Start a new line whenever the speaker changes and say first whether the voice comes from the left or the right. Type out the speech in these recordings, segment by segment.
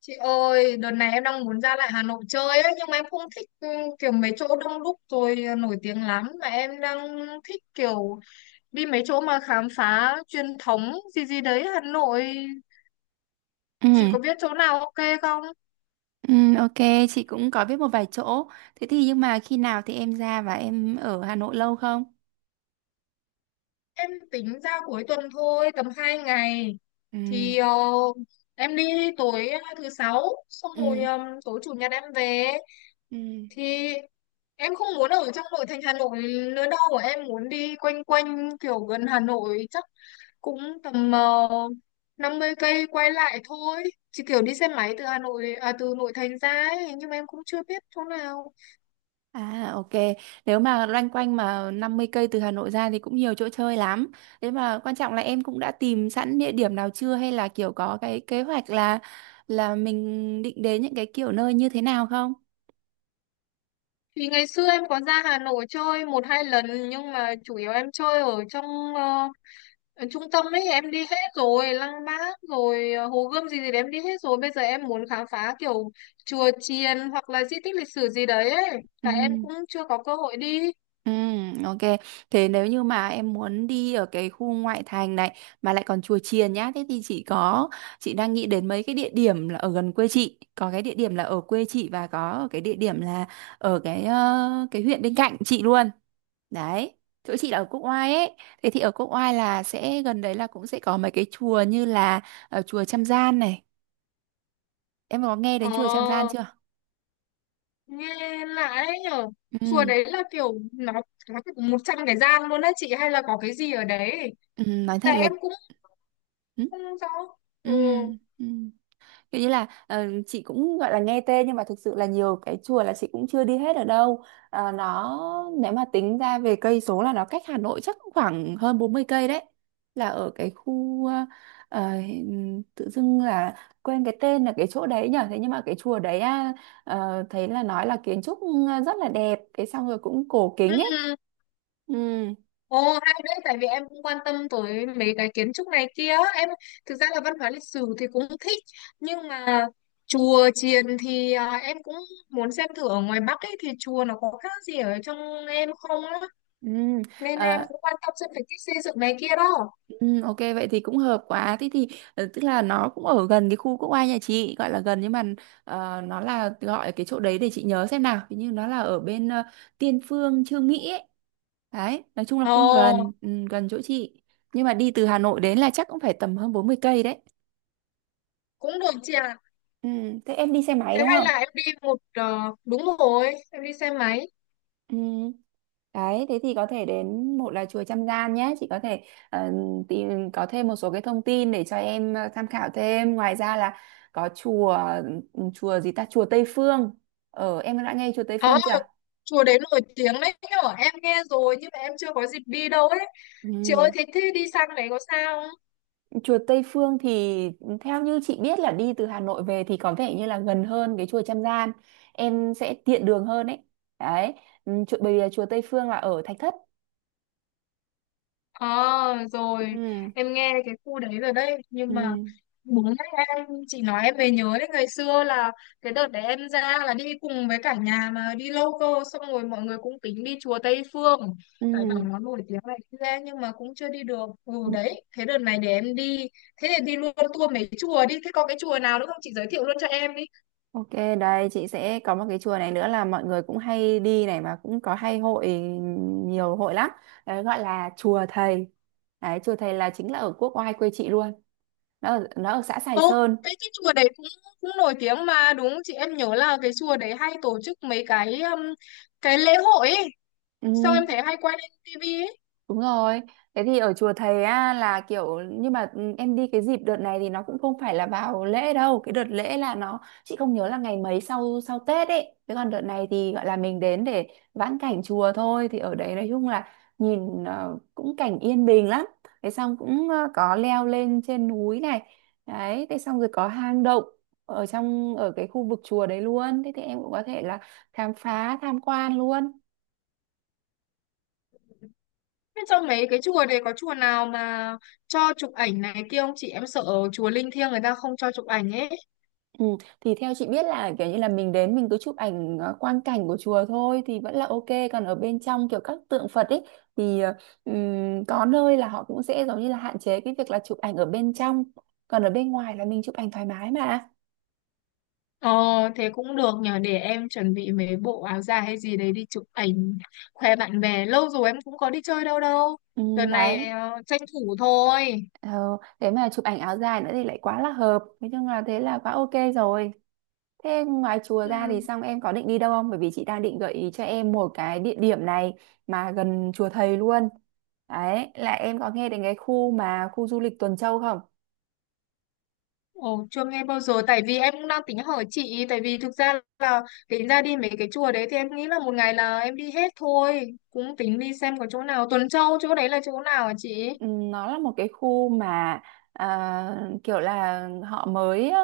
left: Chị ơi, đợt này em đang muốn ra lại Hà Nội chơi ấy, nhưng mà em không thích kiểu mấy chỗ đông đúc rồi nổi tiếng lắm, mà em đang thích kiểu đi mấy chỗ mà khám phá truyền thống gì gì đấy Hà Nội. Chị
right: Ừ,
left: có biết chỗ nào ok không?
right: ừ, ok, chị cũng có biết một vài chỗ. Thế thì nhưng mà khi nào thì em ra và em ở Hà Nội lâu không?
left: Em tính ra cuối tuần thôi, tầm 2 ngày.
right: Ừ,
left: Thì em đi tối thứ sáu, xong rồi
right: ừ,
left: tối chủ nhật em về.
right: ừ.
left: Thì em không muốn ở trong nội thành Hà Nội nữa đâu, em muốn đi quanh quanh kiểu gần Hà Nội cũng tầm 50 cây quay lại thôi, chỉ kiểu đi xe máy từ Hà Nội à, từ nội thành ra ấy, nhưng mà em cũng chưa biết chỗ nào.
right: À, ok. Nếu mà loanh quanh mà 50 cây từ Hà Nội ra thì cũng nhiều chỗ chơi lắm. Thế mà quan trọng là em cũng đã tìm sẵn địa điểm nào chưa hay là kiểu có cái kế hoạch là mình định đến những cái kiểu nơi như thế nào không?
left: Thì ngày xưa em có ra Hà Nội chơi một hai lần nhưng mà chủ yếu em chơi ờ, ở trung tâm ấy, em đi hết rồi, Lăng Bác rồi Hồ Gươm gì gì đấy em đi hết rồi. Bây giờ em muốn khám phá kiểu chùa chiền hoặc là di tích lịch sử gì đấy ấy,
right: Ừ.
left: cả em cũng chưa có cơ hội đi.
right: Ừ, ok. Thế nếu như mà em muốn đi ở cái khu ngoại thành này mà lại còn chùa chiền nhá, thế thì chị đang nghĩ đến mấy cái địa điểm là ở gần quê chị, có cái địa điểm là ở quê chị và có cái địa điểm là ở cái huyện bên cạnh chị luôn. Đấy. Chỗ chị là ở Quốc Oai ấy. Thế thì ở Quốc Oai là sẽ gần đấy, là cũng sẽ có mấy cái chùa như là chùa Trăm Gian này. Em có nghe đến chùa Trăm Gian
left: Ờ,
right: chưa?
left: nghe lạ đấy nhở. Chùa
right: Ừ,
left: đấy là kiểu nó có 100 cái gian luôn á chị, hay là có cái gì ở đấy,
right: ừ nói thật
left: tại
right: là
left: em cũng
right: ừ.
left: không rõ.
right: Ừ.
left: Ừ.
right: Ừ. Kiểu như là chị cũng gọi là nghe tên nhưng mà thực sự là nhiều cái chùa là chị cũng chưa đi hết ở đâu. Ờ, nó nếu mà tính ra về cây số là nó cách Hà Nội chắc cũng khoảng hơn 40 cây đấy. Là ở cái khu ờ, tự dưng là quên cái tên là cái chỗ đấy nhở. Thế nhưng mà cái chùa đấy à, thấy là nói là kiến trúc rất là đẹp, cái xong rồi cũng cổ kính ấy.
left: Ừ.
right: Ừ.
left: Ồ, hay đấy, tại vì em cũng quan tâm tới mấy cái kiến trúc này kia, em thực ra là văn hóa lịch sử thì cũng thích, nhưng mà chùa chiền thì em cũng muốn xem thử ở ngoài Bắc ấy thì chùa nó có khác gì ở trong em không á, nên
right: Ừ.
left: em cũng quan tâm xem về cái xây dựng này kia đó.
right: Ừ, ok vậy thì cũng hợp quá, thế thì tức là nó cũng ở gần cái khu quốc oai nhà chị, gọi là gần nhưng mà nó là gọi cái chỗ đấy để chị nhớ xem nào. Hình như nó là ở bên Tiên Phương Chương Mỹ ấy. Đấy nói chung là
left: Ồ,
right: cũng gần, gần chỗ chị, nhưng mà đi từ Hà Nội đến là chắc cũng phải tầm hơn 40 cây đấy.
left: cũng được chị ạ.
right: Ừ, thế em đi xe máy
left: Thế
right: đúng
left: hay
right: không?
left: là em đi một ờ, Đúng rồi, em đi xe máy.
right: Ừ. Đấy, thế thì có thể đến, một là chùa Trăm Gian nhé, chị có thể ờ, tìm có thêm một số cái thông tin để cho em tham khảo thêm. Ngoài ra là có chùa gì ta, chùa Tây Phương. Ờ, em đã nghe chùa Tây
left: Ờ,
right: Phương chưa?
left: chùa đấy nổi tiếng đấy nhở, em nghe rồi nhưng mà em chưa có dịp đi đâu ấy. Chị ơi
right: Ừ.
left: thế thế đi sang đấy có sao.
right: Chùa Tây Phương thì theo như chị biết là đi từ Hà Nội về thì có vẻ như là gần hơn cái chùa Trăm Gian. Em sẽ tiện đường hơn ấy. Đấy, bởi vì là chùa Tây Phương là ở Thạch Thất.
left: Ờ, rồi
right: Ừ.
left: em nghe cái khu đấy rồi đấy,
right: Ừ.
left: nhưng mà đúng đấy, em chị nói em mới nhớ đấy, ngày xưa là cái đợt đấy em ra là đi cùng với cả nhà mà đi lâu cơ, xong rồi mọi người cũng tính đi chùa Tây Phương,
right: Ừ.
left: tại bảo nó nổi tiếng này kia nhưng mà cũng chưa đi được. Ừ, đấy, thế đợt này để em đi, thế thì đi luôn tour mấy chùa đi, thế có cái chùa nào nữa không chị giới thiệu luôn cho em đi.
right: Ok, đây chị sẽ có một cái chùa này nữa là mọi người cũng hay đi này, mà cũng có hay hội, nhiều hội lắm. Đấy, gọi là chùa Thầy. Đấy, chùa Thầy là chính là ở quốc oai quê chị luôn. Nó ở xã Sài
left: Ô,
right: Sơn.
left: cái chùa đấy cũng cũng nổi tiếng mà đúng không chị, em nhớ là cái chùa đấy hay tổ chức mấy cái lễ hội ấy.
right: Ừ.
left: Xong em thấy hay quay lên tivi ấy.
right: Đúng rồi. Thế thì ở chùa thầy á là kiểu, nhưng mà em đi cái dịp đợt này thì nó cũng không phải là vào lễ đâu. Cái đợt lễ là nó chị không nhớ là ngày mấy, sau sau Tết ấy. Thế còn đợt này thì gọi là mình đến để vãn cảnh chùa thôi, thì ở đấy nói chung là nhìn cũng cảnh yên bình lắm. Thế xong cũng có leo lên trên núi này. Đấy, thế xong rồi có hang động ở cái khu vực chùa đấy luôn. Thế thì em cũng có thể là khám phá tham quan luôn.
left: Thế trong mấy cái chùa đấy có chùa nào mà cho chụp ảnh này kia không chị? Em sợ chùa linh thiêng người ta không cho chụp ảnh ấy.
right: Ừ, thì theo chị biết là kiểu như là mình đến mình cứ chụp ảnh quang cảnh của chùa thôi thì vẫn là ok, còn ở bên trong kiểu các tượng Phật ấy thì có nơi là họ cũng sẽ giống như là hạn chế cái việc là chụp ảnh ở bên trong, còn ở bên ngoài là mình chụp ảnh thoải mái mà.
left: Ờ, thế cũng được nhờ, để em chuẩn bị mấy bộ áo dài hay gì đấy đi chụp ảnh khoe bạn bè. Lâu rồi em cũng có đi chơi đâu đâu. Đợt này
right: Đấy,
left: tranh thủ thôi.
right: ờ, thế mà chụp ảnh áo dài nữa thì lại quá là hợp, nói chung là thế là quá ok rồi. Thế ngoài chùa ra
left: Ừ.
right: thì xong em có định đi đâu không? Bởi vì chị đang định gợi ý cho em một cái địa điểm này mà gần chùa thầy luôn. Đấy, là em có nghe đến cái khu mà khu du lịch Tuần Châu không?
left: Ồ, chưa nghe bao giờ, tại vì em cũng đang tính hỏi chị ý, tại vì thực ra là tính ra đi mấy cái chùa đấy thì em nghĩ là một ngày là em đi hết thôi, cũng tính đi xem có chỗ nào. Tuần Châu chỗ đấy là chỗ nào hả chị?
right: Nó là một cái khu mà kiểu là họ mới á,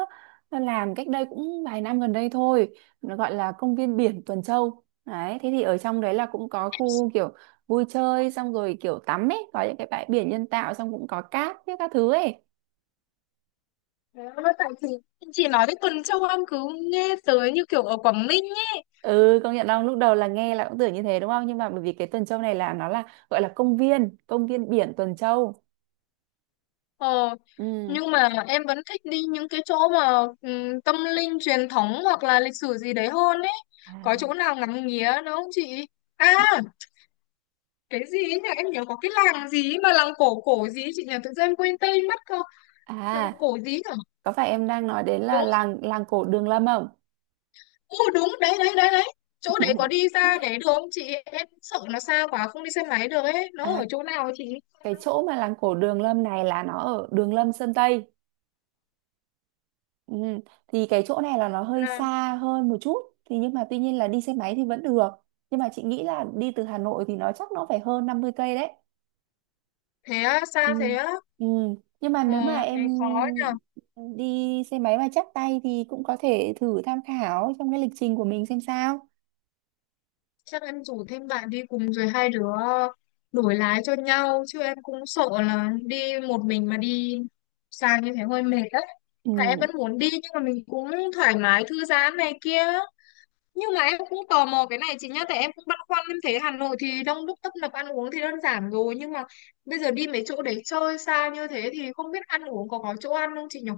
right: làm cách đây cũng vài năm gần đây thôi. Nó gọi là công viên biển Tuần Châu. Đấy, thế thì ở trong đấy là cũng có khu kiểu vui chơi xong rồi kiểu tắm ấy, có những cái bãi biển nhân tạo, xong cũng có cát với các thứ ấy.
left: Đấy, tại chị nói đến Tuần Châu em cứ nghe tới như kiểu ở Quảng Ninh ấy.
right: Ừ, công nhận không, lúc đầu là nghe là cũng tưởng như thế đúng không, nhưng mà bởi vì cái Tuần Châu này là nó là gọi là công viên biển Tuần Châu.
left: ờ,
right: Ừ.
left: nhưng mà em vẫn thích đi những cái chỗ mà tâm linh truyền thống hoặc là lịch sử gì đấy hơn ấy, có
right: À.
left: chỗ nào ngắm nghía nữa không chị? À, cái gì ấy nhỉ, em nhớ có cái làng gì ấy mà làng cổ cổ gì ấy chị nhỉ, tự nhiên em quên tên mất không, làng
right: à
left: cổ gì nhỉ.
right: có phải em đang nói đến là
left: Đúng.
right: làng làng cổ Đường Lâm không?
left: Ô đúng đấy, đấy đấy đấy Chỗ đấy có đi ra đấy được không chị, em sợ nó xa quá không đi xe máy được ấy, nó
right: à
left: ở chỗ nào ấy chị?
right: cái chỗ mà làng cổ Đường Lâm này là nó ở Đường Lâm Sơn Tây. Ừ. Thì cái chỗ này là nó hơi
left: Là,
right: xa hơn một chút, thì nhưng mà tuy nhiên là đi xe máy thì vẫn được, nhưng mà chị nghĩ là đi từ Hà Nội thì nó phải hơn 50 cây đấy.
left: thế á,
right: Ừ.
left: xa thế á.
right: Ừ. Nhưng mà
left: Ờ,
right: nếu mà
left: thế
right: em
left: khó nhỉ.
right: đi xe máy mà chắc tay thì cũng có thể thử tham khảo trong cái lịch trình của mình xem sao.
left: Chắc em rủ thêm bạn đi cùng rồi hai đứa đổi lái cho nhau, chứ em cũng sợ là đi một mình mà đi xa như thế hơi mệt đấy, tại em
right: Ừ.
left: vẫn muốn đi nhưng mà mình cũng thoải mái thư giãn này kia. Nhưng mà em cũng tò mò cái này chị nhá, tại em cũng băn khoăn, em thấy Hà Nội thì đông đúc tấp nập, ăn uống thì đơn giản rồi, nhưng mà bây giờ đi mấy chỗ để chơi xa như thế thì không biết ăn uống có chỗ ăn không chị nhỉ?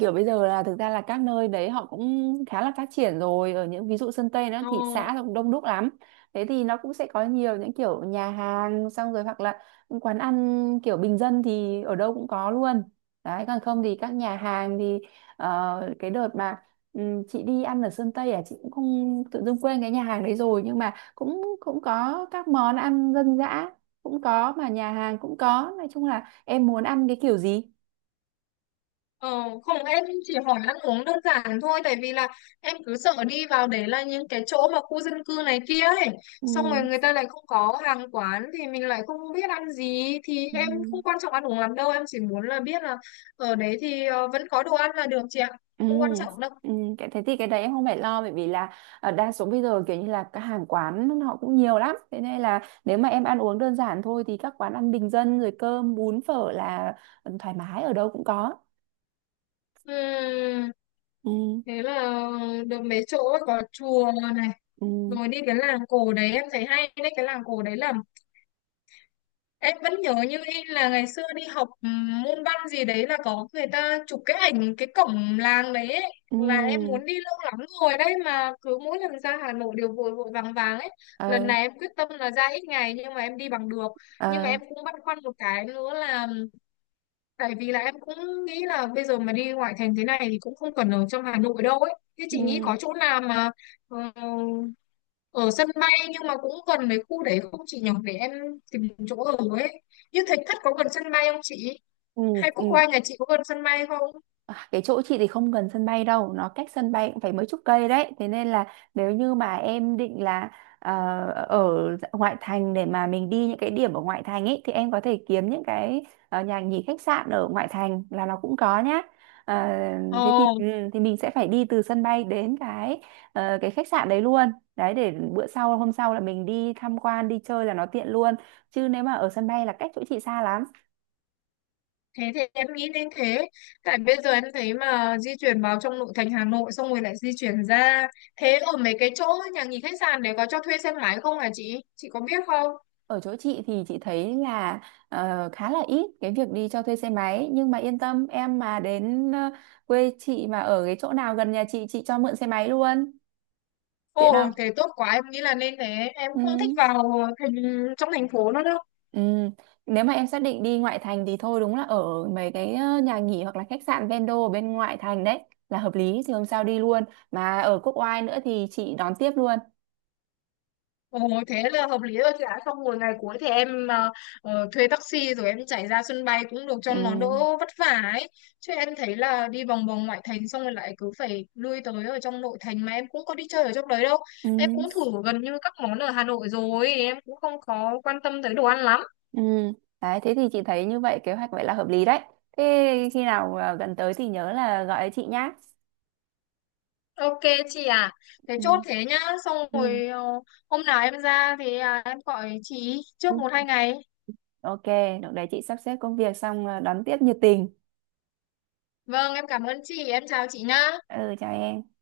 right: Kiểu bây giờ là thực ra là các nơi đấy họ cũng khá là phát triển rồi, ở những ví dụ Sơn Tây, nó
left: Ờ,
right: thị xã nó cũng đông đúc lắm, thế thì nó cũng sẽ có nhiều những kiểu nhà hàng, xong rồi hoặc là những quán ăn kiểu bình dân thì ở đâu cũng có luôn. Đấy, còn không thì các nhà hàng thì cái đợt mà chị đi ăn ở Sơn Tây à, chị cũng không, tự dưng quên cái nhà hàng đấy rồi, nhưng mà cũng cũng có các món ăn dân dã cũng có, mà nhà hàng cũng có, nói chung là em muốn ăn cái kiểu gì.
left: ờ, không, em chỉ hỏi ăn uống đơn giản thôi, tại vì là em cứ sợ đi vào để là những cái chỗ mà khu dân cư này kia ấy,
right: Ừ.
left: xong rồi người ta lại không có hàng quán, thì mình lại không biết ăn gì. Thì
right: Ừ.
left: em không quan trọng ăn uống lắm đâu, em chỉ muốn là biết là ở đấy thì vẫn có đồ ăn là được chị ạ.
right: Ừ,
left: Không quan trọng đâu.
right: ừ, cái thế thì cái đấy em không phải lo, bởi vì là đa số bây giờ kiểu như là các hàng quán họ cũng nhiều lắm, thế nên là nếu mà em ăn uống đơn giản thôi thì các quán ăn bình dân rồi cơm bún phở là thoải mái, ở đâu cũng có.
left: Ừm,
right: Ừ.
left: thế là được mấy chỗ ấy, có chùa này,
right: Ừ.
left: rồi đi cái làng cổ đấy em thấy hay đấy, cái làng cổ đấy là em vẫn nhớ như in là ngày xưa đi học môn văn gì đấy là có người ta chụp cái ảnh cái cổng làng đấy ấy,
right: Ừ.
left: là em muốn đi lâu lắm rồi đấy, mà cứ mỗi lần ra Hà Nội đều vội vội vàng vàng ấy. Lần
right: Ờ.
left: này em quyết tâm là ra ít ngày nhưng mà em đi bằng được. Nhưng mà
right: Ờ.
left: em cũng băn khoăn một cái nữa là, tại vì là em cũng nghĩ là bây giờ mà đi ngoại thành thế này thì cũng không cần ở trong Hà Nội đâu ấy. Thế chị nghĩ
right: Ừ.
left: có chỗ nào mà ờ, ở sân bay nhưng mà cũng gần cái khu đấy không chị nhỉ? Để em tìm chỗ ở ấy. Như Thạch Thất có gần sân bay không chị?
right: Ừ.
left: Hay Quốc
right: Ừ.
left: Oai nhà chị có gần sân bay không?
right: À, cái chỗ chị thì không gần sân bay đâu, nó cách sân bay cũng phải mấy chục cây đấy, thế nên là nếu như mà em định là ờ, ở ngoại thành để mà mình đi những cái điểm ở ngoại thành ấy, thì em có thể kiếm những cái nhà nghỉ khách sạn ở ngoại thành là nó cũng có nhá. Ờ, thế thì
left: Ồ,
right: mình sẽ phải đi từ sân bay đến cái khách sạn đấy luôn đấy, để bữa sau hôm sau là mình đi tham quan đi chơi là nó tiện luôn, chứ nếu mà ở sân bay là cách chỗ chị xa lắm.
left: thế thì em nghĩ đến thế. Tại bây giờ em thấy mà di chuyển vào trong nội thành Hà Nội xong rồi lại di chuyển ra. Thế ở mấy cái chỗ nhà nghỉ khách sạn để có cho thuê xe máy không hả chị? Chị có biết không?
right: Ở chỗ chị thì chị thấy là khá là ít cái việc đi cho thuê xe máy, nhưng mà yên tâm, em mà đến quê chị, mà ở cái chỗ nào gần nhà chị cho mượn xe máy luôn, tiện không?
left: Ồ, thế tốt quá, em nghĩ là nên thế. Em
right: Ừ.
left: không thích vào thành trong thành phố nữa đâu.
right: Ừ. Nếu mà em xác định đi ngoại thành thì thôi, đúng là ở mấy cái nhà nghỉ hoặc là khách sạn vendo ở bên ngoại thành đấy là hợp lý, thì hôm sau đi luôn, mà ở Quốc Oai nữa thì chị đón tiếp luôn.
left: Ồ, thế là hợp lý rồi chị ạ. Xong rồi ngày cuối thì em thuê taxi rồi em chạy ra sân bay cũng được cho
right: Ừ.
left: nó đỡ vất vả ấy. Chứ em thấy là đi vòng vòng ngoại thành xong rồi lại cứ phải lui tới ở trong nội thành mà em cũng có đi chơi ở trong đấy đâu. Em cũng
right: Ừ.
left: thử gần như các món ở Hà Nội rồi, em cũng không có quan tâm tới đồ ăn lắm.
right: Ừ, đấy, thế thì chị thấy như vậy, kế hoạch vậy là hợp lý đấy. Thế khi nào gần tới thì nhớ là gọi chị nhá.
left: Ok chị à, thế chốt
right: Ừ,
left: thế nhá. Xong
right: ừ.
left: rồi hôm nào em ra thì em gọi chị
right: Ừ.
left: trước một hai ngày.
right: Ok, lúc đấy chị sắp xếp công việc xong đón tiếp nhiệt tình.
left: Vâng, em cảm ơn chị, em chào chị nhá.
right: Ừ, chào em.